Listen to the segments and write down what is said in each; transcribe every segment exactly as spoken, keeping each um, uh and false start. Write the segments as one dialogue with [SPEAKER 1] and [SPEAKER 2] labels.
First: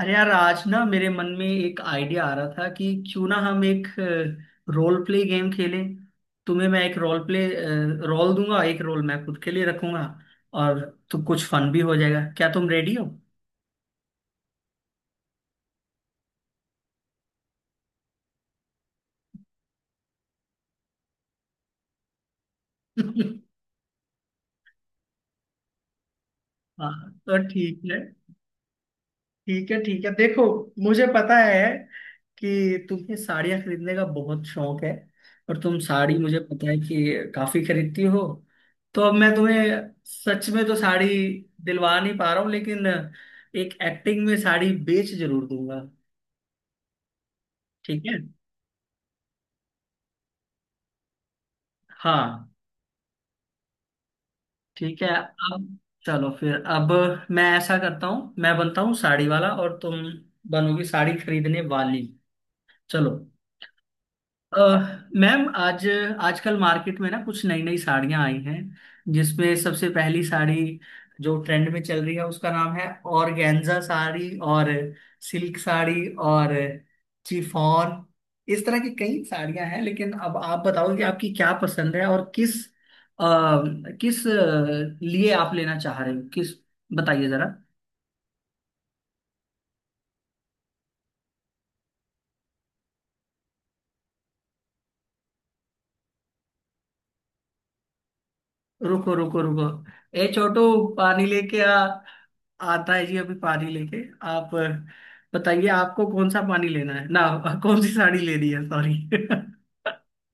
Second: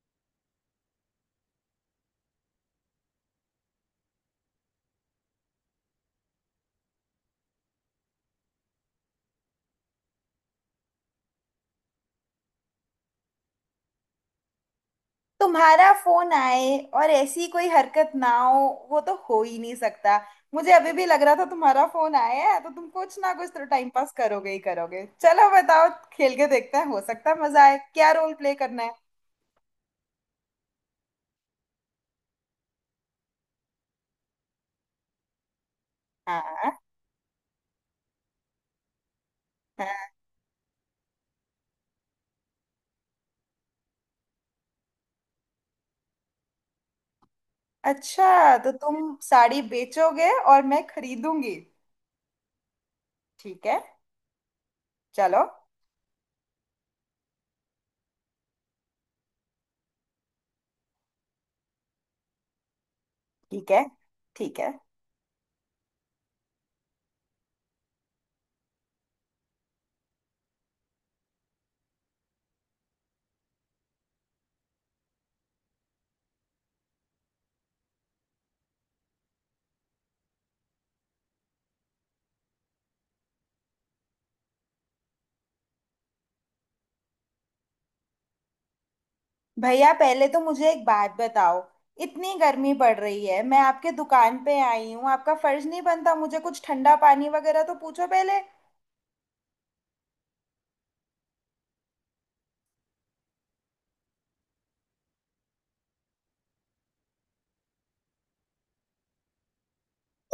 [SPEAKER 1] अरे यार, आज ना मेरे मन में एक आइडिया आ रहा था कि क्यों ना हम एक रोल प्ले गेम खेलें। तुम्हें मैं एक रोल प्ले रोल दूंगा, एक रोल मैं खुद के लिए रखूंगा। और तो कुछ फन भी हो जाएगा। क्या तुम रेडी हो?
[SPEAKER 2] तुम्हारा फोन आए और ऐसी कोई हरकत ना हो, वो तो हो ही नहीं सकता। मुझे अभी भी लग रहा था तुम्हारा फोन आया है तो तुम कुछ
[SPEAKER 1] हाँ,
[SPEAKER 2] ना कुछ तो टाइम पास करोगे ही करोगे। चलो बताओ, खेल के देखते हैं, हो सकता
[SPEAKER 1] तो
[SPEAKER 2] है मजा आए।
[SPEAKER 1] ठीक है।
[SPEAKER 2] क्या रोल प्ले करना है?
[SPEAKER 1] ठीक है, ठीक है, देखो, मुझे पता है कि तुम्हें साड़ियाँ खरीदने का बहुत शौक है। और तुम साड़ी, मुझे
[SPEAKER 2] हाँ।
[SPEAKER 1] पता है कि, काफी खरीदती हो। तो अब मैं तुम्हें
[SPEAKER 2] हाँ।
[SPEAKER 1] सच में तो साड़ी दिलवा नहीं पा रहा हूँ, लेकिन एक एक्टिंग में साड़ी बेच जरूर दूंगा। ठीक है।
[SPEAKER 2] अच्छा, तो तुम साड़ी बेचोगे और मैं खरीदूंगी।
[SPEAKER 1] हाँ।
[SPEAKER 2] ठीक है।
[SPEAKER 1] ठीक है।
[SPEAKER 2] चलो।
[SPEAKER 1] अब चलो फिर, अब मैं ऐसा करता हूँ, मैं बनता हूँ साड़ी वाला और तुम बनोगी साड़ी खरीदने वाली। चलो।
[SPEAKER 2] ठीक है।
[SPEAKER 1] अ,
[SPEAKER 2] ठीक है।
[SPEAKER 1] मैम, आज आजकल मार्केट में ना कुछ नई नई साड़ियां आई हैं, जिसमें सबसे पहली साड़ी जो ट्रेंड में चल रही है उसका नाम है ऑर्गेन्जा साड़ी, और सिल्क साड़ी, और चिफॉन। इस तरह की कई साड़ियां हैं, लेकिन अब आप बताओ कि आपकी क्या पसंद है और किस अ, किस अ, लिए आप लेना चाह रहे हो, किस, बताइए जरा।
[SPEAKER 2] भैया पहले तो मुझे एक बात बताओ, इतनी गर्मी पड़ रही है, मैं आपके दुकान पे आई हूँ, आपका फर्ज नहीं बनता मुझे कुछ ठंडा पानी वगैरह तो पूछो पहले।
[SPEAKER 1] रुको रुको रुको, ए छोटू, पानी लेके आ। आता है जी अभी पानी लेके। आप अ, बताइए, आपको कौन सा पानी लेना है ना कौन सी साड़ी लेनी है, सॉरी।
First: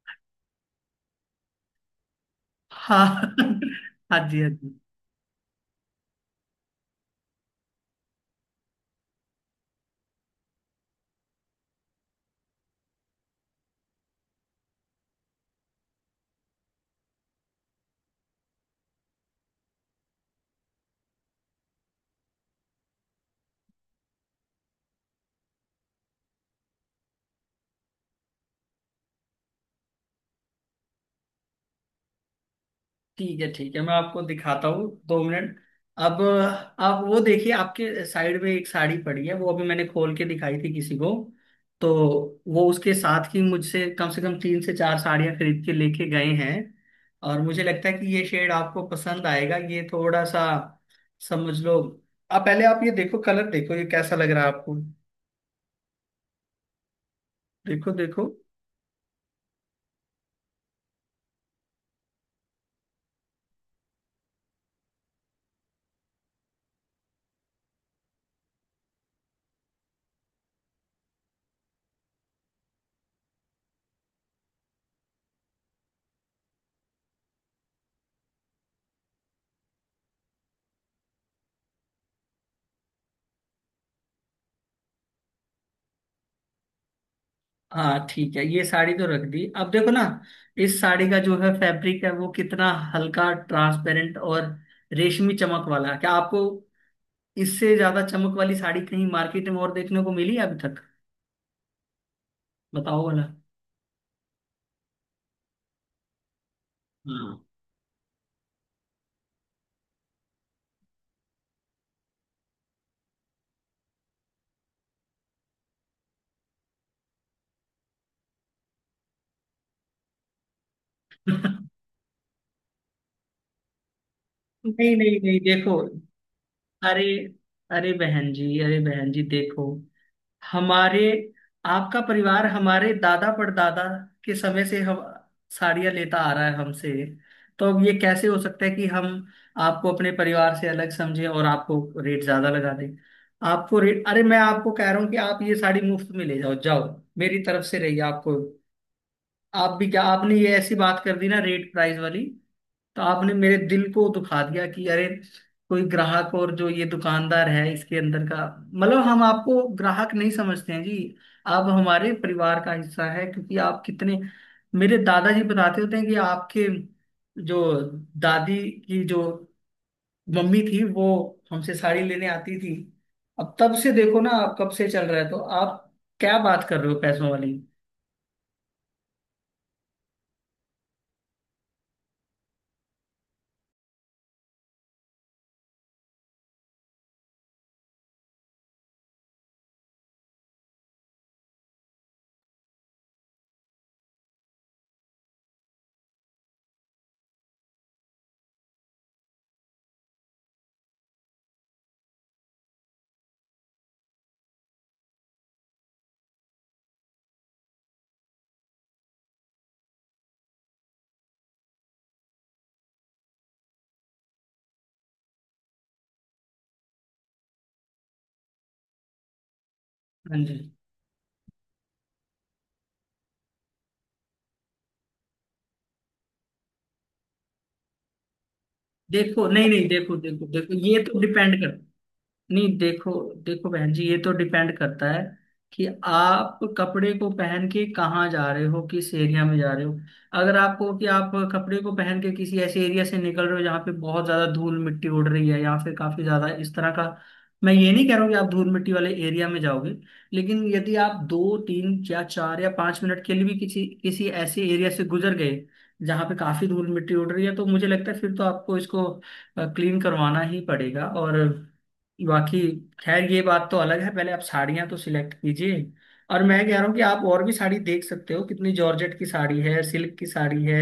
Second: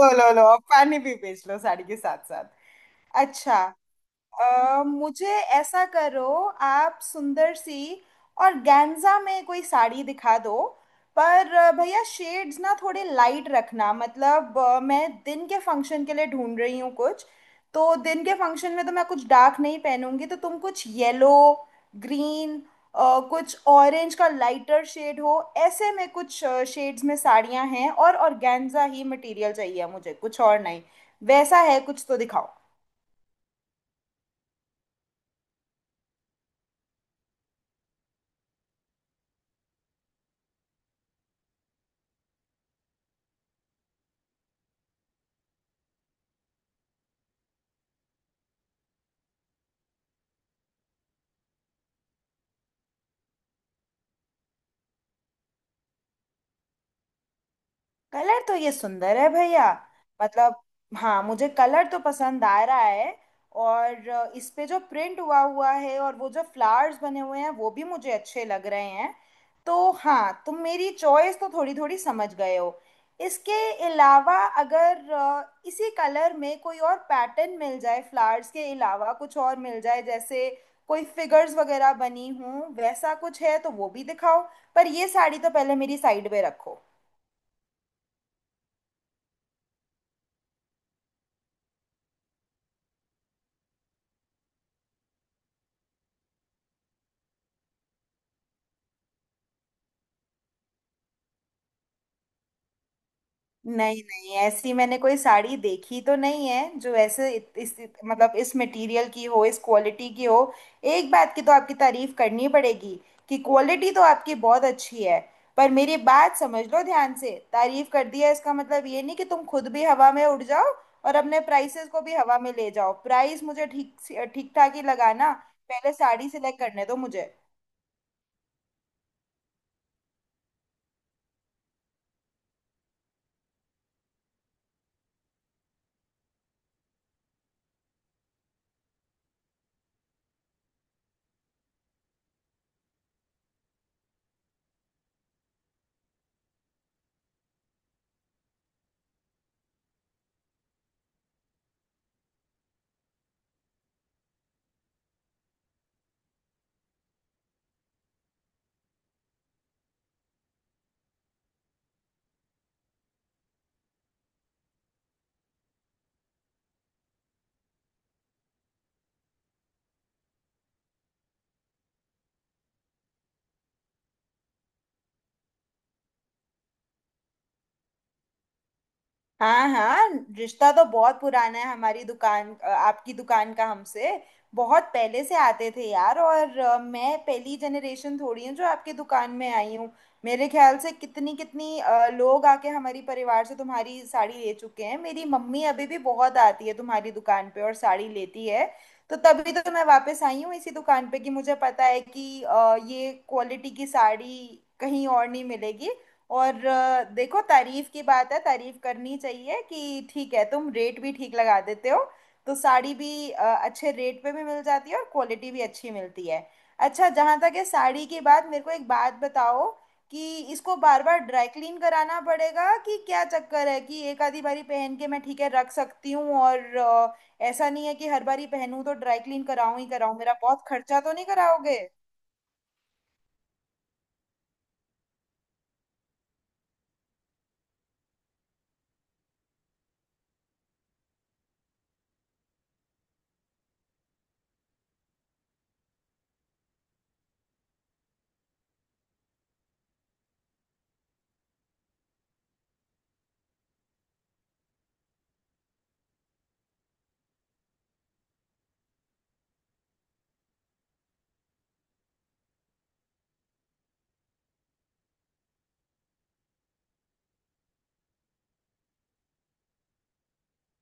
[SPEAKER 2] ओ, लो लो, अब पानी भी बेच लो साड़ी के साथ साथ।
[SPEAKER 1] हाँ
[SPEAKER 2] अच्छा,
[SPEAKER 1] हाँ जी, हाँ जी।
[SPEAKER 2] अ, मुझे ऐसा करो, आप सुंदर सी और गैंजा में कोई साड़ी दिखा दो। पर अ, भैया, शेड्स ना थोड़े लाइट रखना, मतलब अ, मैं दिन के फंक्शन के लिए ढूंढ रही हूँ कुछ। तो दिन के फंक्शन में तो मैं कुछ डार्क नहीं पहनूंगी, तो तुम कुछ येलो, ग्रीन, कुछ ऑरेंज का लाइटर शेड हो, ऐसे में कुछ शेड्स में साड़ियाँ हैं, और ऑर्गेन्जा ही मटेरियल चाहिए मुझे, कुछ और नहीं। वैसा है कुछ तो दिखाओ।
[SPEAKER 1] ठीक है ठीक है, मैं आपको दिखाता हूँ दो मिनट। अब आप वो देखिए, आपके साइड में एक साड़ी पड़ी है, वो अभी मैंने खोल के दिखाई थी किसी को, तो वो उसके साथ ही मुझसे कम से कम तीन से चार साड़ियाँ खरीद के लेके गए हैं। और मुझे लगता है कि ये शेड आपको पसंद आएगा। ये थोड़ा सा समझ लो, आप पहले आप ये देखो, कलर देखो, ये कैसा लग रहा है आपको? देखो देखो।
[SPEAKER 2] कलर तो ये सुंदर है भैया। मतलब, हाँ मुझे कलर तो पसंद आ रहा है। और अ, इस पे जो प्रिंट हुआ हुआ है और वो जो फ्लावर्स बने हुए हैं, वो भी मुझे अच्छे लग रहे हैं। तो हाँ, तुम मेरी चॉइस तो थोड़ी थोड़ी समझ गए हो। इसके अलावा अगर अ, इसी कलर में कोई और पैटर्न मिल जाए, फ्लावर्स के अलावा कुछ और मिल जाए, जैसे कोई फिगर्स वगैरह बनी हों, वैसा कुछ है तो वो भी दिखाओ। पर ये साड़ी तो पहले मेरी साइड पे रखो।
[SPEAKER 1] हाँ ठीक है, ये साड़ी तो रख दी, अब देखो ना, इस साड़ी का जो है फैब्रिक है वो कितना हल्का, ट्रांसपेरेंट और रेशमी चमक वाला है। क्या आपको इससे ज्यादा चमक वाली साड़ी कहीं मार्केट में और देखने को मिली है अभी तक? बताओ वाला।
[SPEAKER 2] नहीं नहीं, ऐसी मैंने कोई साड़ी देखी तो नहीं है जो ऐसे
[SPEAKER 1] हाँ।
[SPEAKER 2] इत- इस, मतलब इस मटेरियल की हो, इस क्वालिटी की हो। एक बात की तो आपकी तारीफ करनी पड़ेगी कि क्वालिटी तो आपकी बहुत अच्छी है। पर मेरी बात समझ लो ध्यान से, तारीफ कर दिया इसका मतलब ये नहीं कि तुम खुद भी हवा में उड़ जाओ और अपने प्राइसेस को भी हवा में ले जाओ। प्राइस मुझे ठीक ठीक ठाक ही
[SPEAKER 1] नहीं नहीं
[SPEAKER 2] लगाना।
[SPEAKER 1] नहीं, देखो,
[SPEAKER 2] पहले साड़ी सिलेक्ट करने दो
[SPEAKER 1] अरे
[SPEAKER 2] मुझे।
[SPEAKER 1] अरे बहन जी, अरे बहन जी देखो, हमारे आपका परिवार हमारे दादा परदादा के समय से हम साड़ियाँ लेता आ रहा है हमसे। तो अब ये कैसे हो सकता है कि हम आपको अपने परिवार से अलग समझें और आपको रेट ज्यादा लगा दें। आपको रेट अरे, मैं आपको कह रहा हूँ कि आप ये साड़ी मुफ्त में ले जाओ, जाओ, मेरी तरफ से रही आपको। आप भी क्या, आपने ये ऐसी बात कर दी ना, रेट प्राइस वाली, तो आपने मेरे दिल को दुखा दिया कि अरे, कोई ग्राहक और जो ये दुकानदार है, इसके अंदर का मतलब, हम आपको ग्राहक नहीं समझते हैं जी, आप हमारे परिवार का हिस्सा है। क्योंकि आप कितने, मेरे दादाजी बताते होते हैं कि आपके जो दादी की जो मम्मी थी, वो हमसे साड़ी लेने आती थी। अब तब से देखो ना, आप कब से चल रहा है, तो आप क्या बात कर रहे हो पैसों वाली।
[SPEAKER 2] हाँ हाँ, रिश्ता तो बहुत पुराना है। हमारी दुकान अ, आपकी दुकान का हमसे बहुत पहले से आते थे यार। और अ, मैं पहली जनरेशन थोड़ी हूँ जो आपकी दुकान में आई हूँ। मेरे ख्याल से कितनी कितनी अ, लोग आके हमारी परिवार से तुम्हारी साड़ी ले चुके हैं। मेरी मम्मी अभी भी बहुत आती है तुम्हारी दुकान पे और साड़ी लेती है। तो तभी तो मैं वापस आई हूँ इसी दुकान पे, कि मुझे पता है कि अ, ये क्वालिटी की साड़ी कहीं और नहीं मिलेगी। और अ, देखो, तारीफ की बात है, तारीफ करनी चाहिए कि ठीक है तुम रेट भी ठीक लगा देते हो। तो साड़ी भी अ, अच्छे रेट पे भी मिल जाती है और क्वालिटी भी अच्छी मिलती है। अच्छा, जहाँ तक है साड़ी की बात, मेरे को एक बात बताओ कि
[SPEAKER 1] हाँ जी।
[SPEAKER 2] इसको बार बार ड्राई क्लीन कराना पड़ेगा कि क्या चक्कर है? कि एक आधी बारी पहन के मैं ठीक है रख सकती हूँ, और अ, ऐसा नहीं है कि हर बारी पहनूं तो ड्राई क्लीन
[SPEAKER 1] देखो, नहीं
[SPEAKER 2] कराऊं
[SPEAKER 1] नहीं,
[SPEAKER 2] ही
[SPEAKER 1] देखो
[SPEAKER 2] कराऊं, मेरा
[SPEAKER 1] देखो
[SPEAKER 2] बहुत
[SPEAKER 1] देखो, ये
[SPEAKER 2] खर्चा तो
[SPEAKER 1] तो
[SPEAKER 2] नहीं
[SPEAKER 1] डिपेंड करता
[SPEAKER 2] कराओगे?
[SPEAKER 1] है। नहीं देखो, देखो बहन जी, ये तो डिपेंड करता है कि आप कपड़े को पहन के कहाँ जा रहे हो, किस एरिया में जा रहे हो। अगर आपको कि आप कपड़े को पहन के किसी ऐसे एरिया से निकल रहे हो जहाँ पे बहुत ज्यादा धूल मिट्टी उड़ रही है, या फिर काफी ज्यादा इस तरह का, मैं ये नहीं कह रहा हूँ कि आप धूल मिट्टी वाले एरिया में जाओगे, लेकिन यदि आप दो, तीन या चार या पांच मिनट के लिए भी किसी किसी ऐसे एरिया से गुजर गए जहाँ पे काफी धूल मिट्टी उड़ रही है, तो मुझे लगता है फिर तो आपको इसको क्लीन करवाना ही पड़ेगा। और बाकी खैर ये बात तो अलग है, पहले आप साड़ियाँ तो सिलेक्ट कीजिए। और मैं कह रहा हूँ कि आप और भी साड़ी देख सकते हो, कितनी जॉर्जेट की साड़ी है, सिल्क की साड़ी है,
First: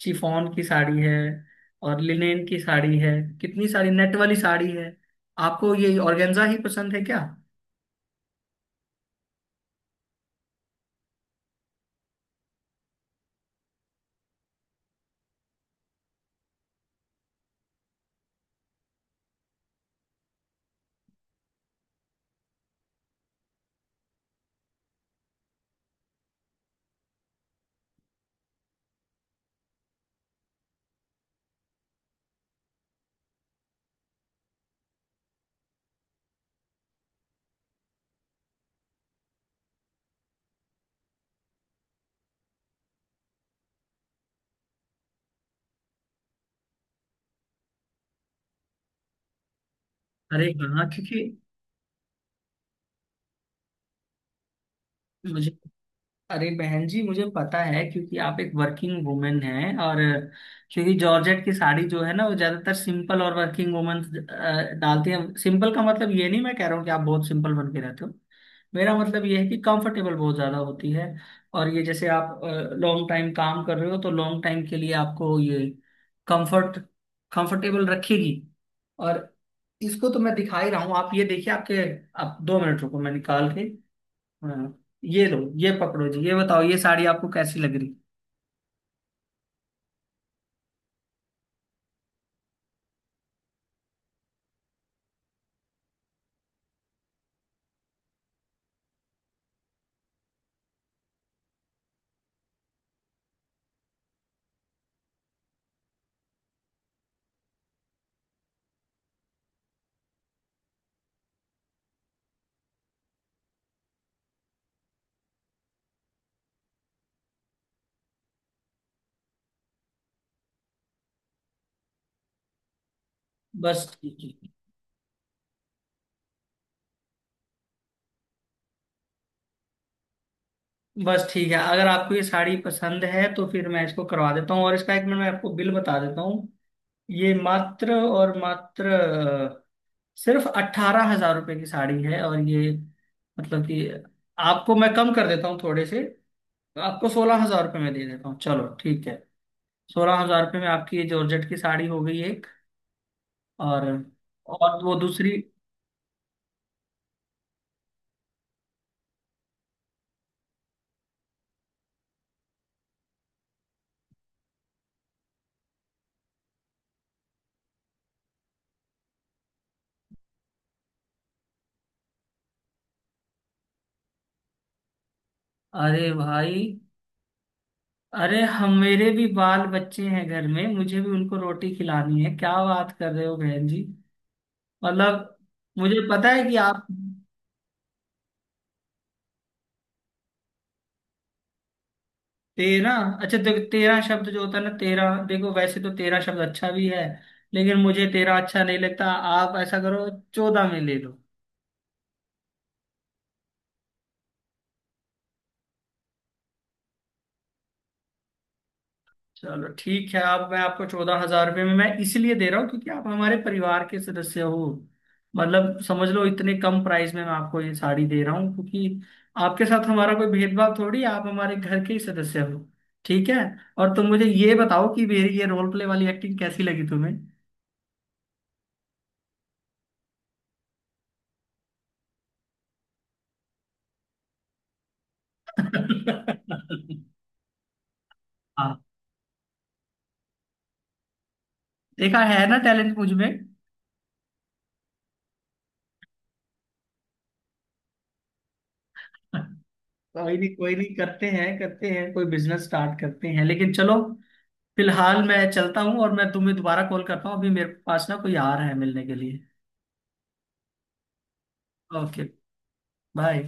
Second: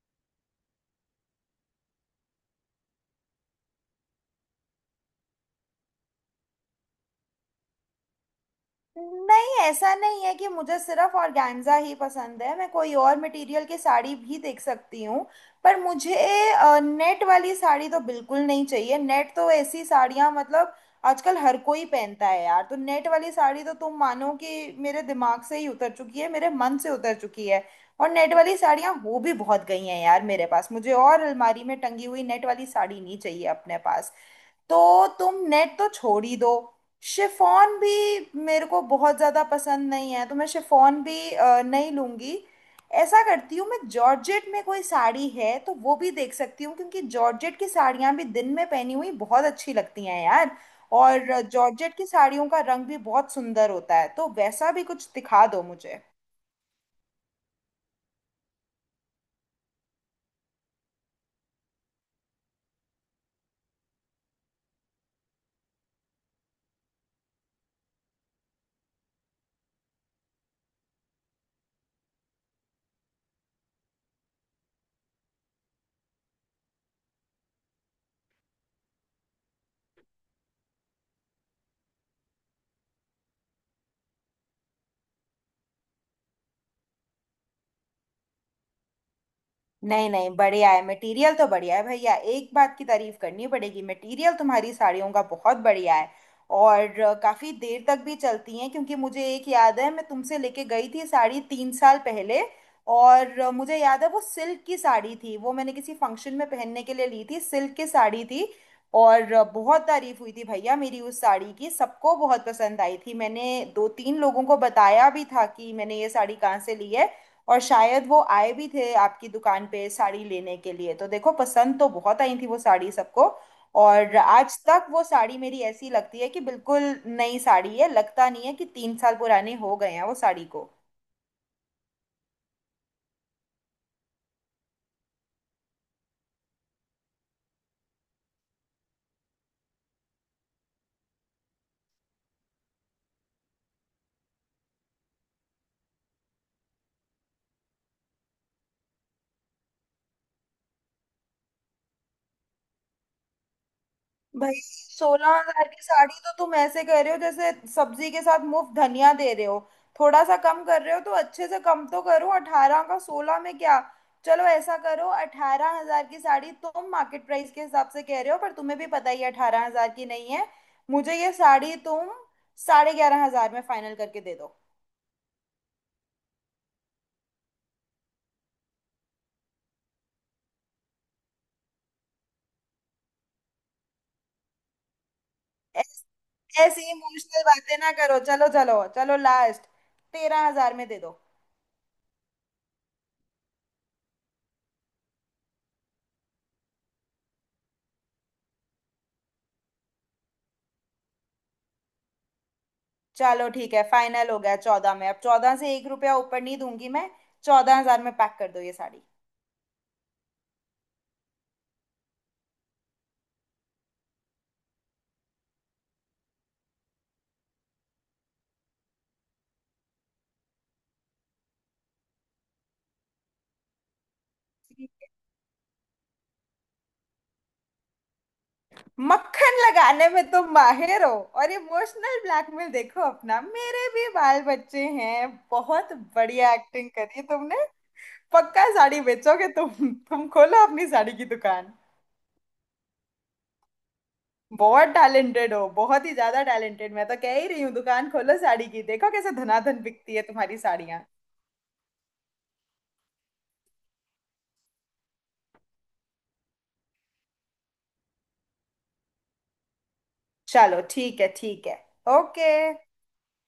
[SPEAKER 1] चिफॉन की साड़ी है, और लिनेन की साड़ी है, कितनी सारी नेट वाली साड़ी है। आपको ये ऑर्गेन्जा ही पसंद है क्या?
[SPEAKER 2] नहीं, ऐसा नहीं है कि मुझे सिर्फ ऑर्गेन्जा ही पसंद है, मैं कोई और मटेरियल की साड़ी भी देख सकती हूँ। पर मुझे नेट वाली साड़ी तो बिल्कुल नहीं चाहिए। नेट तो ऐसी साड़ियाँ, मतलब आजकल हर कोई पहनता है यार, तो नेट वाली साड़ी तो तुम मानो कि मेरे दिमाग से ही उतर चुकी है, मेरे मन से उतर चुकी है। और नेट वाली साड़ियाँ हो भी बहुत गई हैं यार मेरे पास, मुझे और अलमारी में टंगी हुई नेट वाली साड़ी नहीं चाहिए अपने पास। तो तुम नेट तो छोड़ ही दो। शिफॉन भी मेरे को बहुत ज़्यादा पसंद नहीं है, तो मैं शिफॉन भी अ, नहीं लूँगी। ऐसा करती हूँ, मैं जॉर्जेट में कोई साड़ी है तो वो भी देख सकती हूँ, क्योंकि जॉर्जेट की साड़ियाँ भी दिन में पहनी हुई बहुत अच्छी लगती हैं
[SPEAKER 1] अरे
[SPEAKER 2] यार।
[SPEAKER 1] हाँ, क्योंकि
[SPEAKER 2] और जॉर्जेट की साड़ियों का रंग भी बहुत सुंदर होता है, तो वैसा भी कुछ दिखा
[SPEAKER 1] मुझे
[SPEAKER 2] दो मुझे।
[SPEAKER 1] अरे बहन जी, मुझे पता है क्योंकि आप एक वर्किंग वुमेन हैं। और क्योंकि जॉर्जेट की साड़ी जो है ना वो ज्यादातर सिंपल और वर्किंग वुमेन डालती हैं। सिंपल का मतलब ये नहीं मैं कह रहा हूँ कि आप बहुत सिंपल बन के रहते हो, मेरा मतलब ये है कि कंफर्टेबल बहुत ज्यादा होती है। और ये जैसे आप लॉन्ग टाइम काम कर रहे हो, तो लॉन्ग टाइम के लिए आपको ये कंफर्ट कंफर्टेबल रखेगी। और इसको तो मैं दिखा ही रहा हूँ। आप ये देखिए आपके, आप दो मिनट रुको मैं निकाल के। हाँ, ये लो, ये पकड़ो जी, ये बताओ ये साड़ी आपको कैसी लग रही?
[SPEAKER 2] नहीं नहीं, बढ़िया है, मटेरियल तो बढ़िया है भैया, एक बात की तारीफ करनी पड़ेगी, मटेरियल तुम्हारी साड़ियों का बहुत बढ़िया है। और अ, काफी देर तक भी चलती हैं, क्योंकि मुझे एक याद है, मैं तुमसे लेके गई थी साड़ी तीन साल पहले। और अ, मुझे याद है वो सिल्क की साड़ी थी, वो मैंने किसी फंक्शन में पहनने के लिए ली थी, सिल्क की साड़ी थी। और अ, बहुत तारीफ हुई थी भैया मेरी उस साड़ी की, सबको बहुत पसंद आई थी। मैंने दो तीन लोगों को बताया भी था कि मैंने ये साड़ी कहाँ से ली है, और शायद वो आए भी थे आपकी दुकान पे साड़ी लेने के लिए। तो देखो, पसंद तो बहुत आई थी वो साड़ी सबको।
[SPEAKER 1] बस
[SPEAKER 2] और
[SPEAKER 1] ठीक है।
[SPEAKER 2] आज तक वो साड़ी मेरी ऐसी लगती है कि बिल्कुल नई साड़ी है, लगता नहीं है कि तीन साल पुराने हो गए हैं वो साड़ी को।
[SPEAKER 1] बस ठीक है, अगर आपको ये साड़ी पसंद है तो फिर मैं इसको करवा देता हूँ, और इसका एक मिनट मैं आपको बिल बता देता हूँ। ये मात्र और मात्र अ, सिर्फ अट्ठारह हजार रुपये की साड़ी है। और ये मतलब कि आपको मैं कम कर देता हूँ थोड़े से, आपको सोलह हजार रुपये में दे देता हूँ, चलो ठीक है। सोलह हजार रुपये में आपकी ये जॉर्जेट की साड़ी हो गई एक। और
[SPEAKER 2] भाई,
[SPEAKER 1] और वो
[SPEAKER 2] सोलह
[SPEAKER 1] दूसरी,
[SPEAKER 2] हजार की साड़ी तो तुम ऐसे कह रहे हो जैसे सब्जी के साथ मुफ्त धनिया दे रहे हो। थोड़ा सा कम कर रहे हो तो अच्छे से कम तो करो, अठारह का सोलह में क्या? चलो ऐसा करो, अठारह हजार की साड़ी तुम मार्केट प्राइस के हिसाब से कह रहे हो, पर तुम्हें भी पता ही अठारह हजार की नहीं है। मुझे ये साड़ी तुम साढ़े ग्यारह हजार में फाइनल करके दे दो।
[SPEAKER 1] अरे भाई, अरे हम मेरे भी बाल बच्चे हैं घर में, मुझे भी उनको रोटी खिलानी है, क्या बात कर रहे हो बहन जी। मतलब, मुझे
[SPEAKER 2] ऐस-
[SPEAKER 1] पता है कि
[SPEAKER 2] ऐसी
[SPEAKER 1] आप,
[SPEAKER 2] इमोशनल बातें ना करो, चलो चलो चलो लास्ट, तेरह हजार में दे दो।
[SPEAKER 1] तेरह, अच्छा देखो, तेरह शब्द जो होता है ना, तेरह, देखो वैसे तो तेरह शब्द अच्छा भी है, लेकिन मुझे तेरह अच्छा नहीं लगता। आप ऐसा करो, चौदह में ले लो।
[SPEAKER 2] चलो ठीक है, फाइनल हो गया चौदह में। अब चौदह से एक रुपया ऊपर नहीं दूंगी मैं, चौदह हजार में पैक कर दो ये साड़ी।
[SPEAKER 1] चलो ठीक है, आप मैं आपको चौदह हजार रुपये में मैं इसलिए दे रहा हूँ क्योंकि आप हमारे परिवार के सदस्य हो। मतलब समझ लो, इतने कम प्राइस में मैं आपको ये साड़ी दे रहा हूँ क्योंकि आपके साथ हमारा कोई भेदभाव थोड़ी है, आप हमारे घर के ही सदस्य हो। ठीक है। और तुम मुझे ये बताओ कि मेरी ये रोल प्ले वाली एक्टिंग कैसी लगी तुम्हें?
[SPEAKER 2] मक्खन लगाने में तुम माहिर हो, और इमोशनल ब्लैकमेल, देखो अपना मेरे भी बाल बच्चे हैं, बहुत बढ़िया एक्टिंग करी तुमने। पक्का
[SPEAKER 1] हाँ।
[SPEAKER 2] साड़ी बेचोगे तुम तुम खोलो अपनी साड़ी की दुकान।
[SPEAKER 1] देखा है ना टैलेंट मुझ में?
[SPEAKER 2] बहुत टैलेंटेड हो, बहुत ही ज्यादा टैलेंटेड, मैं तो कह ही रही हूँ दुकान खोलो साड़ी की, देखो कैसे धनाधन बिकती है
[SPEAKER 1] कोई नहीं,
[SPEAKER 2] तुम्हारी
[SPEAKER 1] कोई नहीं,
[SPEAKER 2] साड़ियाँ।
[SPEAKER 1] करते हैं करते हैं, कोई बिजनेस स्टार्ट करते हैं, लेकिन चलो फिलहाल मैं चलता हूँ, और मैं तुम्हें दोबारा कॉल करता हूँ, अभी मेरे पास ना कोई आ रहा है मिलने के लिए।
[SPEAKER 2] चलो ठीक है, ठीक है।
[SPEAKER 1] ओके।
[SPEAKER 2] ओके।
[SPEAKER 1] बाय।